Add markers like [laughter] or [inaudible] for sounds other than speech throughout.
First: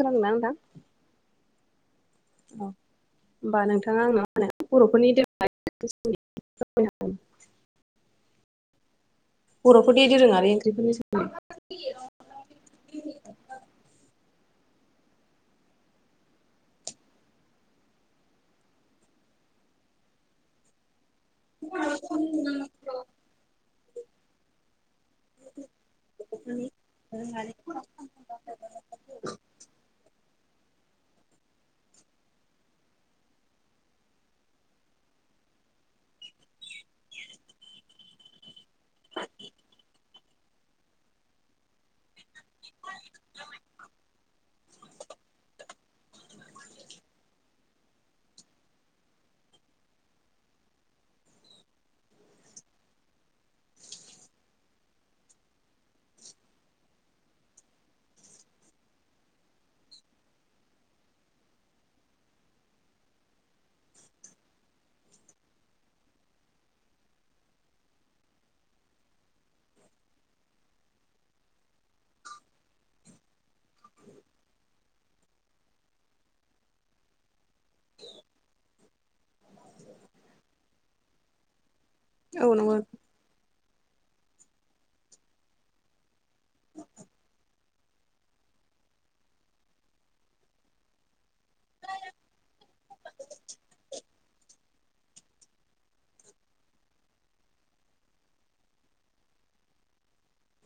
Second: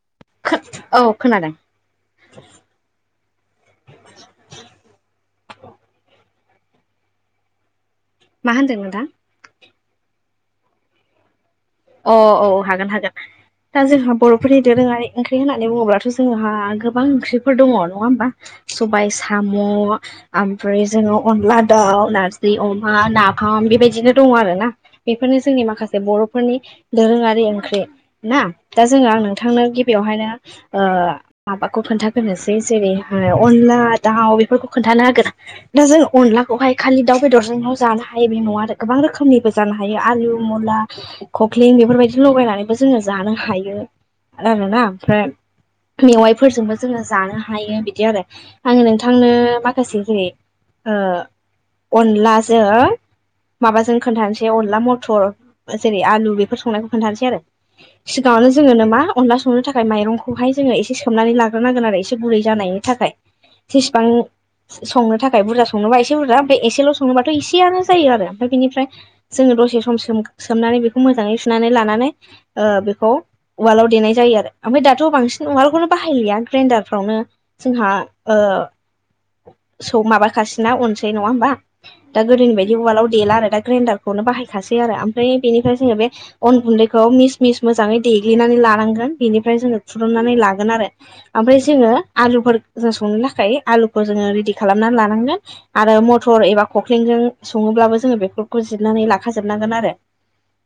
खोनादोंना नोंथां खो औ खोनादों औ होमबा नोंथाङा आंनाव मा होनो बर'फोरनि [unintelligible] मा होनदों नोंथां? बर'फोरनि दोरोंआरि ओंख्रिफोरनि सोमोन [unintelligible] अ औ हागोन हागोन दा जोंहा बर'फोरनि दोरोङारि ओंख्रि होननानै बुङोब्लाथ' जोंहा गोबां ओंख्रिफोर दङ नङा होमबा सबाइ साम' ओमफ्राय जोङो अनला दाउ नारजि अमा नाफाम बेबायदिनो दङ आरो ना बेफोरनो जोंनि माखासे बर'फोरनि दोरोङारि ओंख्रि ना दा जोङो आं नोंथांनो गिबियावहायनो ओ माबाखौ खोन्थागोरनोसै जेरैहाय अनला दाउ बेफोरखौ खोन्थाना होगोना दा जों अनलाखौहाय खालि दाउ बेदरजोंल' जानो हायो बे नङा आरो गोबां रोखोमनिबो जानो हायो आलु मुला कख्लिं बेफोरबायदि लगायनानैबो जोङो जानो हायो आरोना ओमफ्राय मेवाइफोरजोंबो जोङो जानो हा हायो बिदि आरो आङो नोंथांनो माखासे जेरै ओ अनलाजों माबाजों खोन्थानोसै अनला मथर जेरै आलु बेफोर संनायखौ खोन्थानसै आरो सिगाङावनो जोङो नो मा अनला संनो थाखाय माइरंखौहाय जोङो एसे सोमनानै लाग्रोनांगोन आरो एसे गुरै जानायनि थाखाय जेसेबां संनो थाखाय बुरजा संनोबा एसे बुरजा ओमफ्राय एसेल' संनोबाथ' इसेयानो जायो आरो ओमफ्राय बिनिफ्राय जोङो दसे सम सोम सोमनानै बेखौ मोजाङै सुनानै लानानै ओ बेखौ उवालाव देनाय जायो आरो ओमफाय दाथ' बांसिन उवालखौनो बाहायलिया ग्रेन्डारफ्रावनो जोंहा ओ सौ माबाखासैना अनसै नङा होमबा दा औ गोदोनि बायदि नंगौ उवालाव देला आरो दा ग्रेडारखौनो बाहायखासै आरो ओमफ्राय बेनिफ्राय जोङो बे अन गुन्दैखौ मिस मिस मोजाङै देग्लिनानै लानांगोन बिनिफ्राय जोङो खुरुनानै लागोन आरो ओमफाय जोङो आलुफोरजों संनो थाखाय आलुखौ जोङो रिडि खालामना लानांगोन आरो मटर एबा खख्लिंजों सङोब्लाबो जोङो बेफोरखौ जिरनानै लाखाजोबनांगोन आरो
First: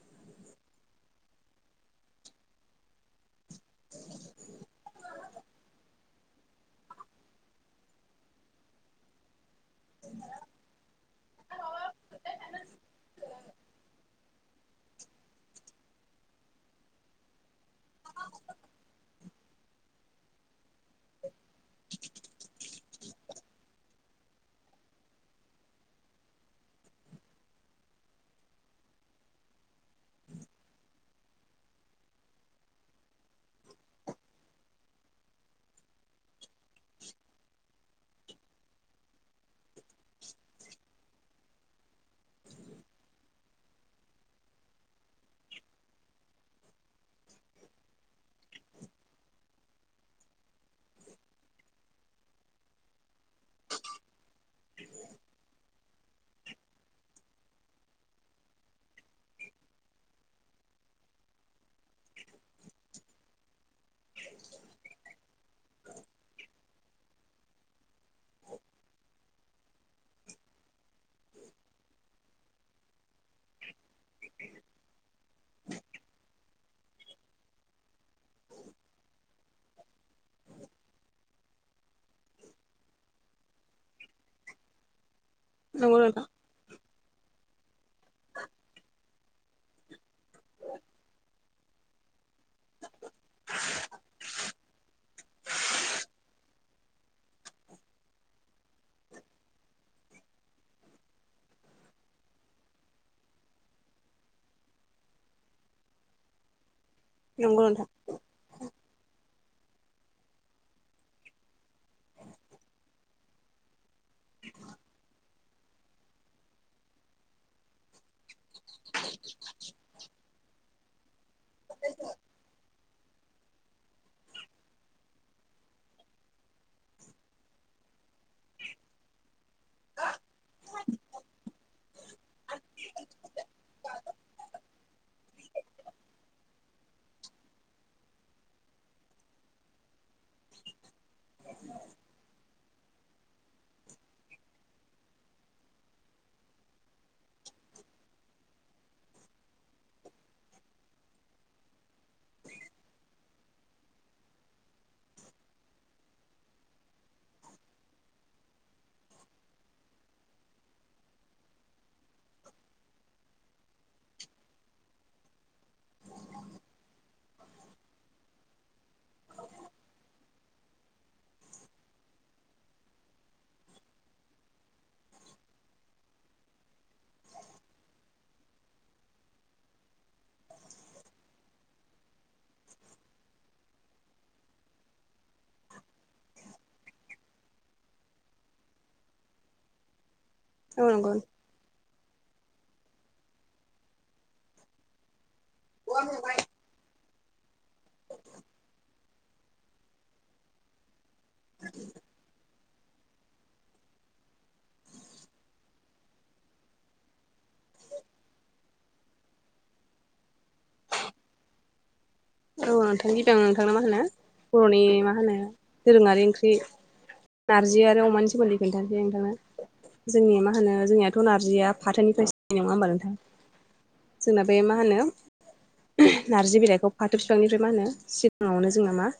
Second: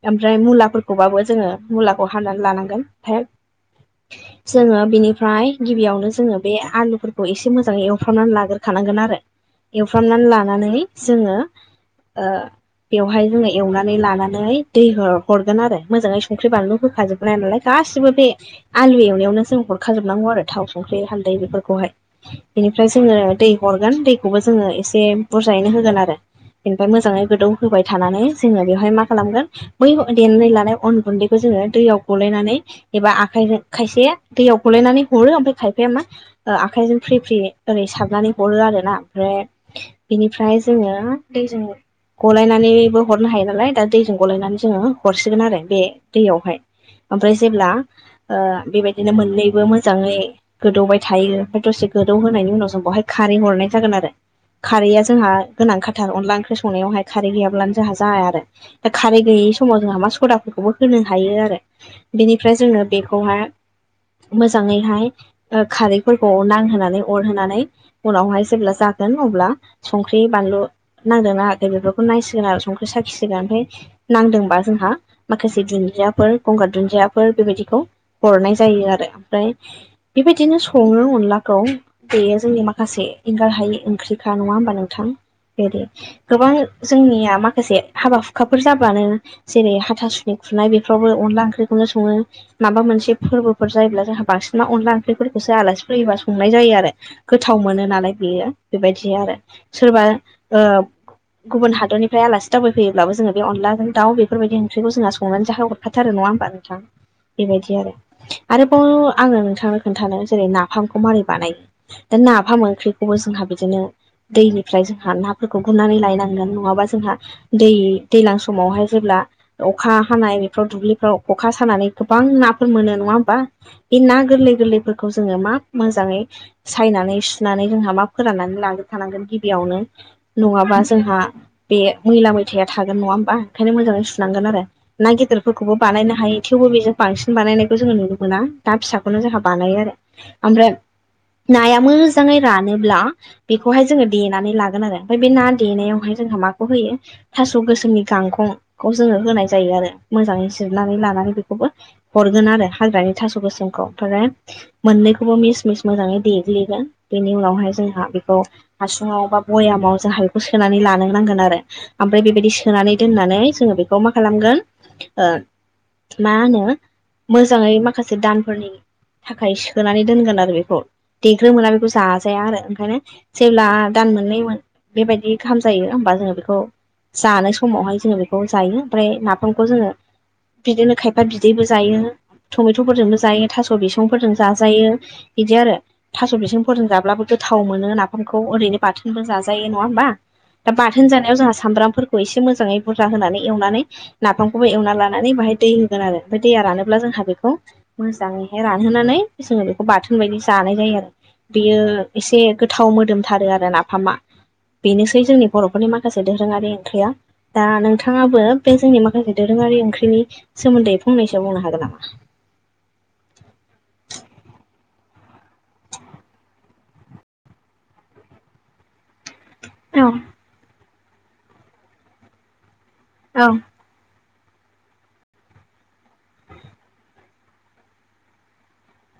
ओमफ्राय मुलाफोरखौबाबो जोङो मुलाखौ हानानै लानांगोन फाय [inaudible] जोङो बिनिफ्राय गिबियावनो जोङो बे आलुफोरखौ एसे मोजाङै एवफ्रामनानै लाग्रोखानांगोन आरो एवफ्रामनानै लानानै जोङो ओ बेवहाय जोङो एवनानै लानानै दै हर हरगोन आरो मोजाङै संख्रि बानलु होखाजोबनाय नालाय गासिबो बे आलु एवनायावनो जों हरखाजोबनांगौ आरो थाव संख्रि हालदै बेफोरखौहाय बिनिफ्राय जोङो दै हरगोन दैखौबो जोङो एसे बुरजायैनो होगोन आरो बेनिफाय मोजाङै गोदौ होबाय थानानै जोङो बेवहाय मा खालामगोन? बै देनानै लानाय अन गुन्दैखौ जोङो दैयाव गलायनानै एबा आखाइजों खायसे दैयाव गलायनानै हरो ओमफाय खाय ओमफ्राय मा आखाइजों फ्रि फ्रि ओरै सारनानै हरो आरो‌ ना ओमफ्राय बेनिफ्राय जोङो दैजों गलायनानैबो हरनो हायो नालाय दा दैजों गलायनानै जोङो हरसिगोन आरो बे दैयावहाय ओमफ्राय जेब्ला ओ बेबायदिनो मोननैबो मोजाङै गोदौबाय थायो ओमफ्राय दसे गोदौहोनायनि उनाव जों बहाय खारै हरनाय जागोन आरो। खारैया जोंहा गोनांखाथार अनला ओंख्रि संनायावहाय खारै गैयाब्लानो जोंहा जाया आरो दा खारै गैयि समाव जोंहा मा सदाफोरखौबो होनो हायो आरो। बेनिफ्राय जोंनो बेखौहाय मोजाङैहाय ओ खारैफोरखौ नांहोनानै अरहोनानै उनावहाय जेब्ला जागोन अब्ला संख्रि, बानलु नांदों नाङाखै बेफोरखौ नायसिगोन आरो संख्रि साखिसिगोन ओमफाय नांदोंबा जोंहा माखासे दुुनन्दियाफोर गंगार दुुनन्दियाफोर बेबायदिखौ हरनाय जायो आरो ओमफ्राय बेबायदिनो सङो अनलाखौ बेयो जोंनि माखासे एंगार हायि ओंख्रिखा नङा होमबा नोंथां? बेदि नंगौ नोंथां गोबां जोंनिया माखासे हाबा-हुखाफोर जाबानो जेरै हाथासुनि खुरनाय बेफोरावबो अनला ओंख्रिखौनो सङो माबा मोनसे फोरबोफोर जायोब्ला जोंहा बांसिन अनला ओंख्रिफोरखौसो आलासि फैयोबा संनाय जायो आरो। गोथाव मोनो नालाय बेयो बेबायदि आरो सोरबा ओ गुबुन हादरनिफ्राय आलासि दावबायफैयो होनब्लाबो जोङो बे अनलाजों दाउ बेफोरबाय ओंख्रिखौ जोंहा संनानै जाहो हरखा थायो। नङा होमबा नोंथा? नंगौ बेबायदि नोंथां आरो आरोबाव आङो नोंथांनो खोन्थानो जेरै-नाफामखौ मारै बानायो दा नाफाम ओंख्रिखौबो जोंहा बिदिनो दैनिफ्राय जोंहा नाफोरखौ गुरनानै लायनांगोनानै नङाबा जोंहा दै-दैज्लां समावहाय जेब्ला अखा हानाय बेफ्राव दुब्लिफ्राव खखा सानानै गोबां नाफोर मोनो। नङा होमबा? बे ना गोरलै गोरलैफोरखौ जोङो मा मोजाङै सायनानै सुनानै जोंहा मा फोराननानै लागोर खानांगोन गिबियावनो नङाबा जोंहा बे मैला-मैथाया थागोन। नङा होमबा? ओंखायनो मोजाङै सुनांगोन आरो ना गिदिरफोरखौबो बानायनो हायो। थेवबो बेजों बांसिन बानायनायखौ जोङो नुनो मोना। ना फिसाखौनो जोंहा बानायो आरो ओमफ्राय नाया मोजाङै रानोब्ला बेखौहाय जोङो देनानै लागोन आरो ओमफ्राय बे ना देनायावहाय जोंहा माखौ होयो थास' गोसोमनि गांखंखौ जोङो होनाय जायो आरो मोजाङै जिरनानै लानानै बेखौबो हरगोन आरो हाग्रानि थास' गोसोमखौ। ओमफ्राय मोननैखौबो मिस मिस मोजाङै देग्लिगोन बेनि उनावहाय जोंहा बेखौ हासुङाव बा बयामाव जोंहा बेखौ सोनानै लानो नांगोन आरो। ओमफ्राय बेबायदि सोनानै दोननानै जोङो बेखौ मा खालामगोन ओ मा होनो मोजाङै माखासे दानफोरनि थाखाय सोनानै दोनगोन आरो बेखौ। देग्रो मोना बेखौ जाजाया आरो ओंखायनो जेब्ला दान मोननै बेबायदि गाहाम जायो होमबा जोङो बेखौ जानाय समावहाय जोङो बेखौ जायो। ओमफ्राय नाफामखौ जोङो बिदिनो खायफा बिदैबो जायो, टमेट'फोरजोंबो जायो, थास' बिसंफोरजों जाजायो बिदि आरो थास' बिसं फोरजों जाब्लाबो गोथाव मोनो नाफामखौ ओरैनो बाथोनबो जाजायो। नङा होमबा? आ औ बाथोन नंगौ जानायाव जोंहा सामब्राम फोरखौ एसे मोजाङै बुरजा होनानै एवनानै नाफामखौबो एवनानै लानानै बाहाय दै होगोन आरो ओमफ्राय दैया रानोब्ला जोंहा बेखौ मोजाङैहाय रानहोनानै जोङो बेखौ बाथोन बायदि जानाय जायो आरो। बेयो एसे गोथाव मोदोमथारो आरो नाफामा। बेनोसै जोंनि बर'फोरनि माखासे दोरोङारि ओंख्रिया। दा नोंथाङाबो बे जोंनि माखासे दोरोङारि ओंख्रिनि सोमोन्दोै फंनैसो बुंनो हागोन नामा? औ नोंथांनि [unintelligible] नोंथांना मा होनो बर'नि मा होनो दोरोङारि ओंख्रि। नारजि आरो अमानि सोमोनदै खोनथानोसै नोंथानो। औ जोंनिया मा होनो जोंनियाथ' नारजिया फाथोनिफ्रायसो जायो नङा होनबा नोंथां? औ। जोंना बे मा होनो नारजि बिलाइखौ फाथो बिफांनिफ्राय मा होनो सिगाङावनो जोंना मा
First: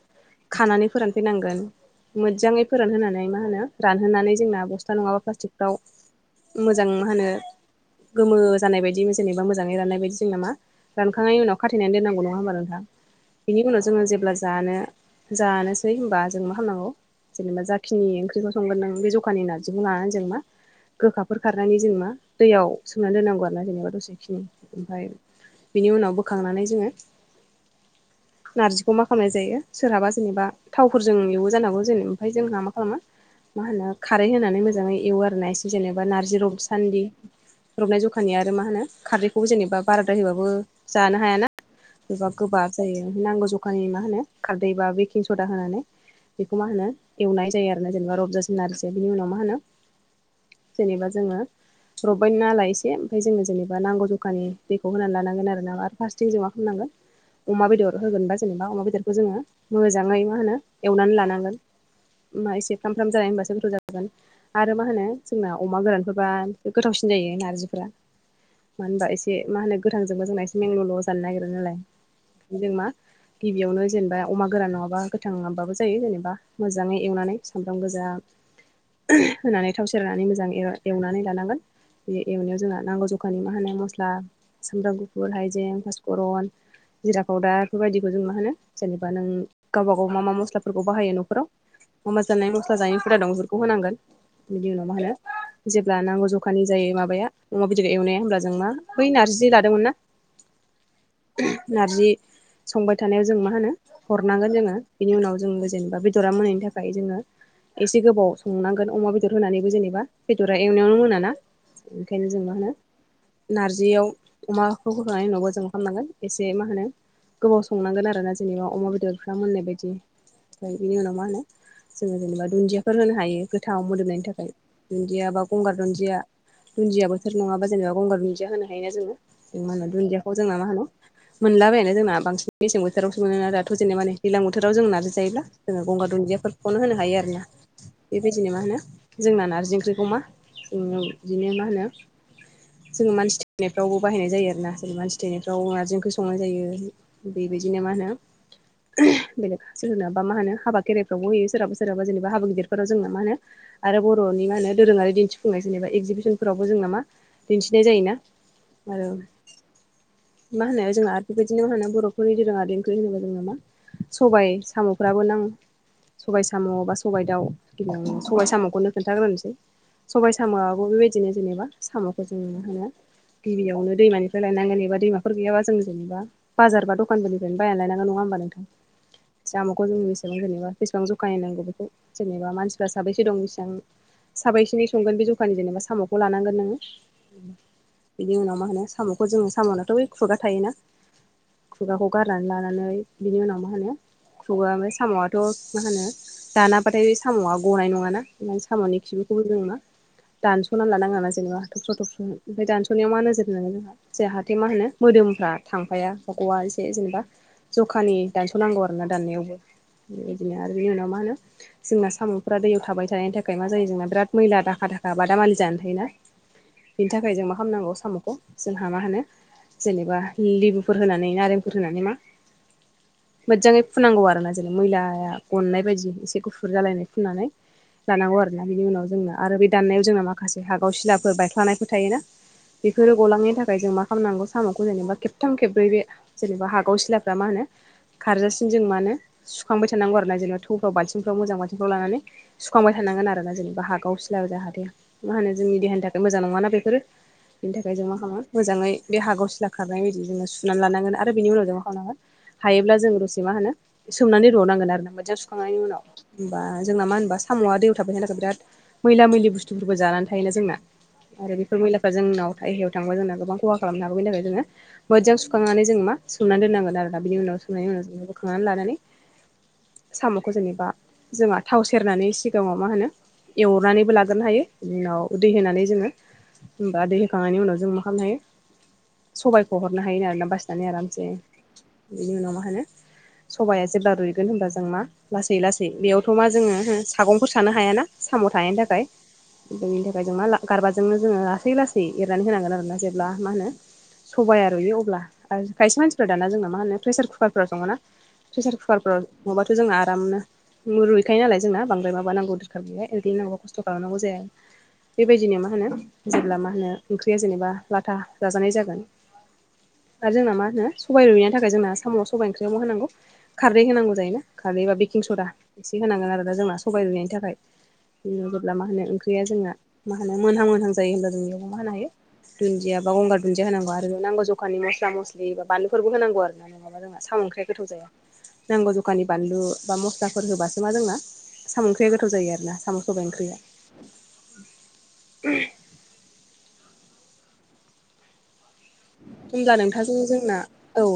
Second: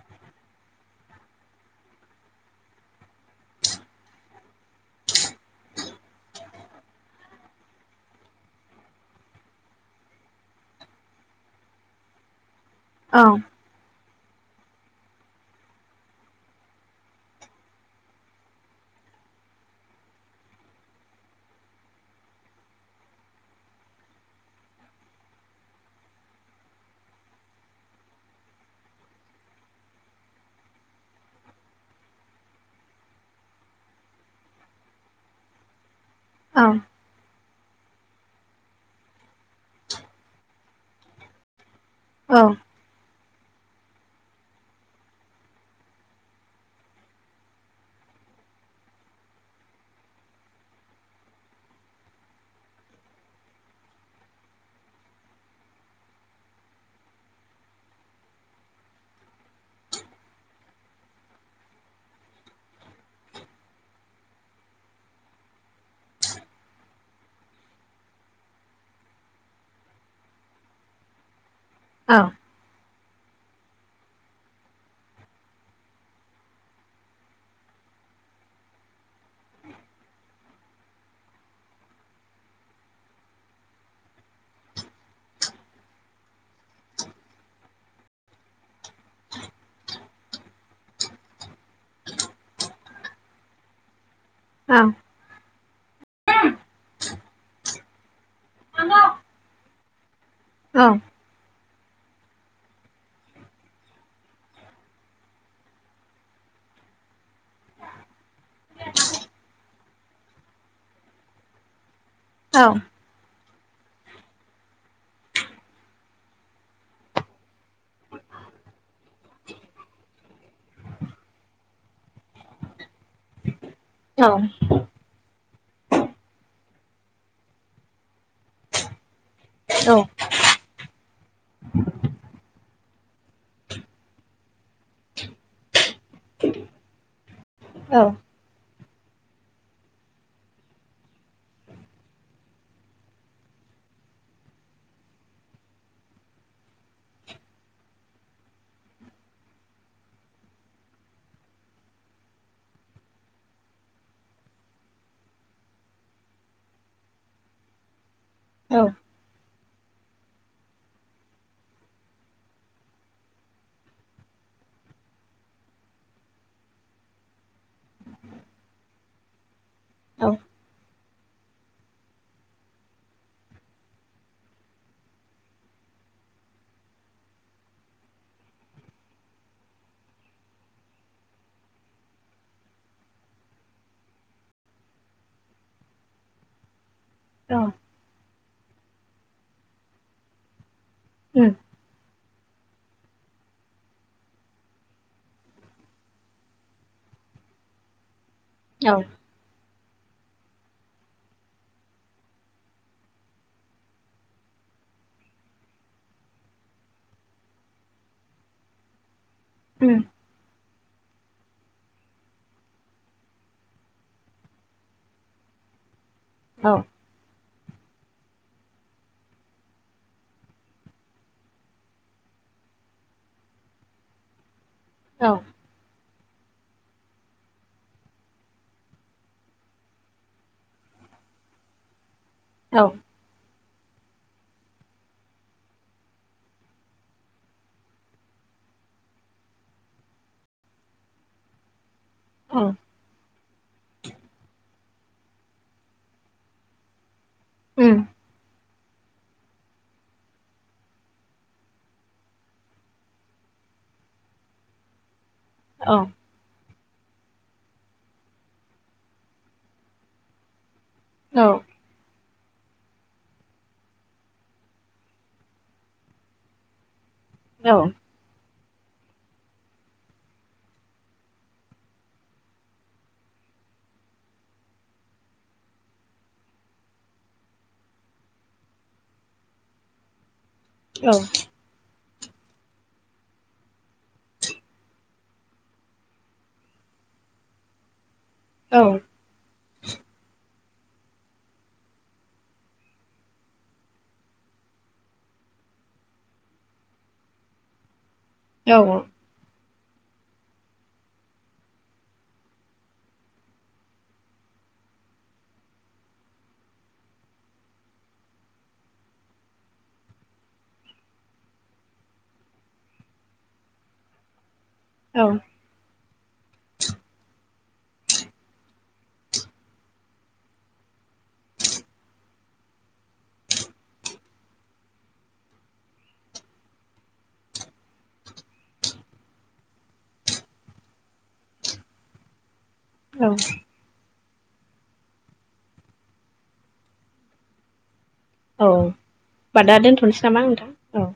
खानानै फोरान फैनांगोन। मोजाङै फोरानहोनानै मा होनो रानहोनानै जोंना बस्था नङाबा प्लास्टिकफ्राव मोजां मा होनो गोमो जानाय बायदि जेनेबा मोजाङै राननाय बायदि जोंना मा रानखांनायनि उनाव खाथेनानै दोननांगौ नङा होमबा नों [unintelligible] औ। बिनि उनाव जोङो जेब्ला जानो जानोसै होमबा जों मा खामनांगौ जेनेबा जाखिनि ओंख्रिखौ संगोन नों बे जखानि नार्जिखौ लानानै जों मा गोखाफोर खारनानै जों मा दैयाव सोमना दोननांगौ आरोना जेनेबा दसेखिनि ओमफाय बिनि उनाव बोखांनानै जोङो नार्जिखौ मा खामनाय जायो सोरहाबा जेनेबा थावफोरजों एवो जानांगौ जेन ओमफ्राय जोंहा मा खालामो मा होनो खारै होनानै मोजाङै एवो आरो ना एसे जेनेबा नार्जि औ रबसानदि। रबनाय जखानि आरो मा होनो खारदैखौबो जेनेबा बाराद्रार होबाबो जानो हायाना। एबा गोबाब जायो नांगौ जखानि मा होनो खारदै बा बेकिं सदा होनानै बेखौ मा होनो एवनाय जायो आरोना जेनेबा रबजासिम नार्जिखौ बिनि उनाव मा होनो जेनेबा जोङो रबबाय नालाय एसे ओमफाय जोङो जेनेबा नांगौ जखानि दैखौ होनानै लानांगोन आरो ना आरो फासेथिं जों मा खालामनांगोन अमा बेदर होगोनबा जेनेबा अमा बेदरखो जोङो मोजाङै मा होनो एवनानै लानांगोन। मा एसे फ्राम फ्राम जानाय होमबासो गोथाव जागोन। आरो मा होनो जोंना अमा गोरानफोरबा गोथावसिन जायो नारजिफोरा। मानो होनबा एसे मा होनो गोथांजोंबो जोंना एसे मेनल' 'ल' जानो नागिरो नालाय। औ। जों मा गिबियावनो जेनेबा अमा गोरान नङाबा गोथां नङाबाबो जायो जेनेबा मोजाङै एवनानै सामब्राम गोजा होनानै थाव सेरनानै मोजां एवनानै लानांगोन। बे एवनायाव जोंना नांगौ जखानि मा होनो मस्ला सामब्राम, गुफुर, हाइजें, पासपरन जिरा पाउदार बेफोर बायदिखौ जों मा होनो जेनेबा नों गावबा गाव मा मा मस्लाफोरखौ बाहायो न'खराव अमा जानाय मस्ला जायै फोरा दं बेफोरखौ होनांगोन। बिनि औ उनाव मा होनो जेब्ला नांगौ जखानि जायो माबाया अमा बेदर एवनाया होमब्ला जों मा बै नार्जि लादोंमोन ना औ। नार्जि संबाय थानायाव जों मा होनो हरनांगोन जोङो बेनि उनाव जोङो जेनेबा बेदरा मोनैनि थाखाय जोङो एसे गोबाव संनांगोन अमा बेदर होनानैबो जेनेबा बेदरा एवनायावनो मोनाना‌ ओंखायनो जों मा होनो नार्जियाव अमाखौ होखांनायनि उनावबो जों खामनांगोन एसे मा होनो गोबाव संनांगोन आरोना जेनेबा अमा बेदरफ्रा मोननाय बायदि। ओमफ्राय बिनि उनाव मा होनो जोङो जेनेबा दुन्दियाफोर होनो हायो गोथाव मोदोमनायनि थाखाय। दुन्दिया बा गंगार दुन्दिया दुन्दिया बोथोर नङाबा जेनेबा गंगार दुन्दिया होनो हायोना जोङो। जों मा होनो औ दुन्दियाखौ जोंना मा होनो मोनलाबायानो जोंना बांसिन मेसें बोथोरावसो मोनो दाथ' जेनेबानि दैलां बोथोराव जों नारजि जायोब्ला जों गंगार दुनदियाफोर खौनो होनो हायो आरोना बेबायद बिदिनो मा होनो जोंना नार्जि ओंख्रिखौ मा ओम बिदिनो मा होनो जोङो मानसि थैनायफ्रावबो बाहायनाय जायो आरोना जेरै मानसि थैनायफ्राव नारजि ओं खो संनाय जायो बेबायदिनो मा होनो बेलेक सोरनाबा मा होनो हाबा खेराइफ्रावबो होयो सोरहा सोरहा जेनबा हाबा गिदिरफोराव जोंना मा होनो आरो बर'नि मा होनो दोरोङारि दिन्थिफुंनाय जेनेबा एगजिबिसनफोरावबो जोंना मा दिन्थिनाय जायो ना? आरो मा होनो? जोंहा आरो बेबायदिनो मा होनो बर'फोरनि दोरोङारि ओंख्रि होनोबा जोङो मा सबाय साम'फ्राबो नां -' सबाय साम' बा सबबाय दाउ बिब सबाय साम'खौनो खोनन्थाग्रोनोसै सबबाय साम'आबो बेबाय दिनो जेननोब साम'खौ जों नुनो होनो गिबियावनो दैमानिफ्राय लायनांगोन एबा दैमा गैयाबा जों जेनेबा बाजार बा दखानफोरनिफ्रायनो बायनानै लायनांगौ नङा होमबा नोंथां? जामखौ जों बेसेबां जेनेबा बेसेबां जखायैनांगौ बेखौ। जेनेबा मानसिफ्रा साबैसे दं बेसिबां? साबायसिनि संगोन बे जखानि जेनेबा साम'खौ लानांगोन नोङो। औ बिनि उनाव मा होनो साम'खौ जोङो साम'नाथ' खुगा थायोना। उम खुगाखौ गारनानै लानानै बिनि उनाव मा होनो खुगा ओमफ्राय साम'आथ' मा होनो दानाब्लाथाय साम'आ गनाय नङाना। मे साम'नि खिबुखौबो दङ ना। दानस'ना लानाङा जेनेबा थब्र' थबस' ओमफ्राय दानस'नायावा नोजोर होनो जों जाहाथे मा होनो। मोदोमफ्रा थांफाया बा गवा एसे जेनेबा जखानि दानस'नांगौ आरो ना दाननायावबो। उम। बिदिनो आरो बिनि उनाव मा होनो जोंना साम'फ्रा दैयाव थाबाय थानायनि थाखाय मा जायो जोंना बिराद मैला दाखा थाखाखा बादामालि जानानै थायो ना। औ बिनि थाखाय जों मा खालामनांगौ साम'खौ जोंहा मा होनो जेनेबा लिबुफोर होनानै नारेंफोर होनानै मा मोजाङै फुनांगौ आरोना। बिनो मैलाया गननाय बायदि एसे गुफुर जालायनाय फुननानै। जानांगौ आरोना बिनि उनाव जोंनो आरो बे दाननायाव जोंना माखासे हागाव सिलाफोर बायख्लानायफोर थायोना। बेफोरो गलांनायनि थाखाय जों मा खालामनांगौ? सामाखौ जेनेबा खेबथाम खेब्रै बे जेनेबा हागाव सिलाफ्रा मा होनो? खारजासिम जों मा होन सुखांबाय थानांगौ आरो ना जेनेा थौफ्राव बालथिंफ्राव मोजां बालथिंफ्राव लानानै। सुखांबाय थानांगोन आरो ना जेनेबा हागाव सिला जाहाथे मा होनो जोंनि देहानि थाखाय मोजां नङााना बेफोरो। बेनि थाखाय जों मा खालामो मोजाङै। बे हागाव सिला खारनाय बायदि जोङो सुनानै लानांगोन आरो बेनि उनाव जोंङो खामनांगोन हायोब्ला जोंङ दसे मा होनो सोमनानै रनांगोन आरो ना मोजां सुखांनायनि उनाव। होमबा जोंना मा होनबा साम'आ दैयाव थाफैनो थाखाय बिराद मैला मैलि बुस्थुफोरबो जानानै थायोना जोंना। आरो बेफोर मैलाफ्रा जोंनाव बाहेराव जोंना गोबां खहा। खालामनो हागौ बेनि थाखाय जोङो मोजां सुखांनानै जोङो मा सोमनानै दोननांगोन आरो दा बि उनाव सुनायनि उनाव ज खांनानै लानानै साम'खौ जेनेबा जोंहा थाव सेरनानै सिगाङाव मा होनो। एवनानैबो लाग्रोनो हायो बिनि उनाव दै होनानै जोङो। होमबा दै होखांनायनि उनाव जों मा खालामनो हायो? सबायखौ हरनो हायो आरोना बसिनानै आरामसे बिनि उनाव मा होनो? सबाया जेब्ला रुइगोन होनब्ला जों मा लासै लासै बेयावथ' मा जोङो सागंफोर सानो हायाना। साम' थानायनि थाखाय ओमफ्राय बेनि थाखाय जों मा ला गारबाजोंनो जोङो लासै लासै एरनानै होनांगोन आरोना जेब्ला मा होनो सबाया रुइयो अब्ला आरो खायसे मानसिफ्रा दाना जोंना मा होनो प्रेसार कुकारफोराव सङ ना। प्रेसार कुकारफोराव नङाबाथ' जों आरामनो। रुइखायो नाल जोंना बांद्राय माबा नांगौ दरखार गैया एलैनो नांगौ खस्थ' खालामनौ जाया। बेबायदिनो मा होनो जेब्ला मा होनो ओंख्रिया जेनेबा लाथा जाजानाय जागोन। आरो जोंना मा होनो सबाइ रुइैनायनि थाखाय जोंना साम' सबाइ ओंख्रियाव मा होनांगौ खारदै होनांगौ जायोना। खारै बा बेकिं सदा एसे होनांगोन आरोना जोंना सबाय रुनायनि थाखाय। [unintelligible] जेब्ला मा होनो ओंख्रिया जोंहा मा होनो मोनहां मोनहां जायो होमब्ला जों बेयावा मा होनो हायो। दुन्दिया बा गंगार दुन्दिया होनांगौ आरो बे नांगौ जखानि मस्ला मस्लि बा बानलुफोरबो होनांगौ आरो। [inaudible] साम' ओंख्रैआ गोथाव जाया। नांगौ जखानि बानलु बा मस्लाफोर होबासो मा जोंना साम' ओंख्रैया गोथाव जायो आरोना साम' सबाइ ओंख्रैया। [unintelligible] औ दा होमब्ला नोंथाजों दोनथ'नोसै नामा जोंना नोंथां? औ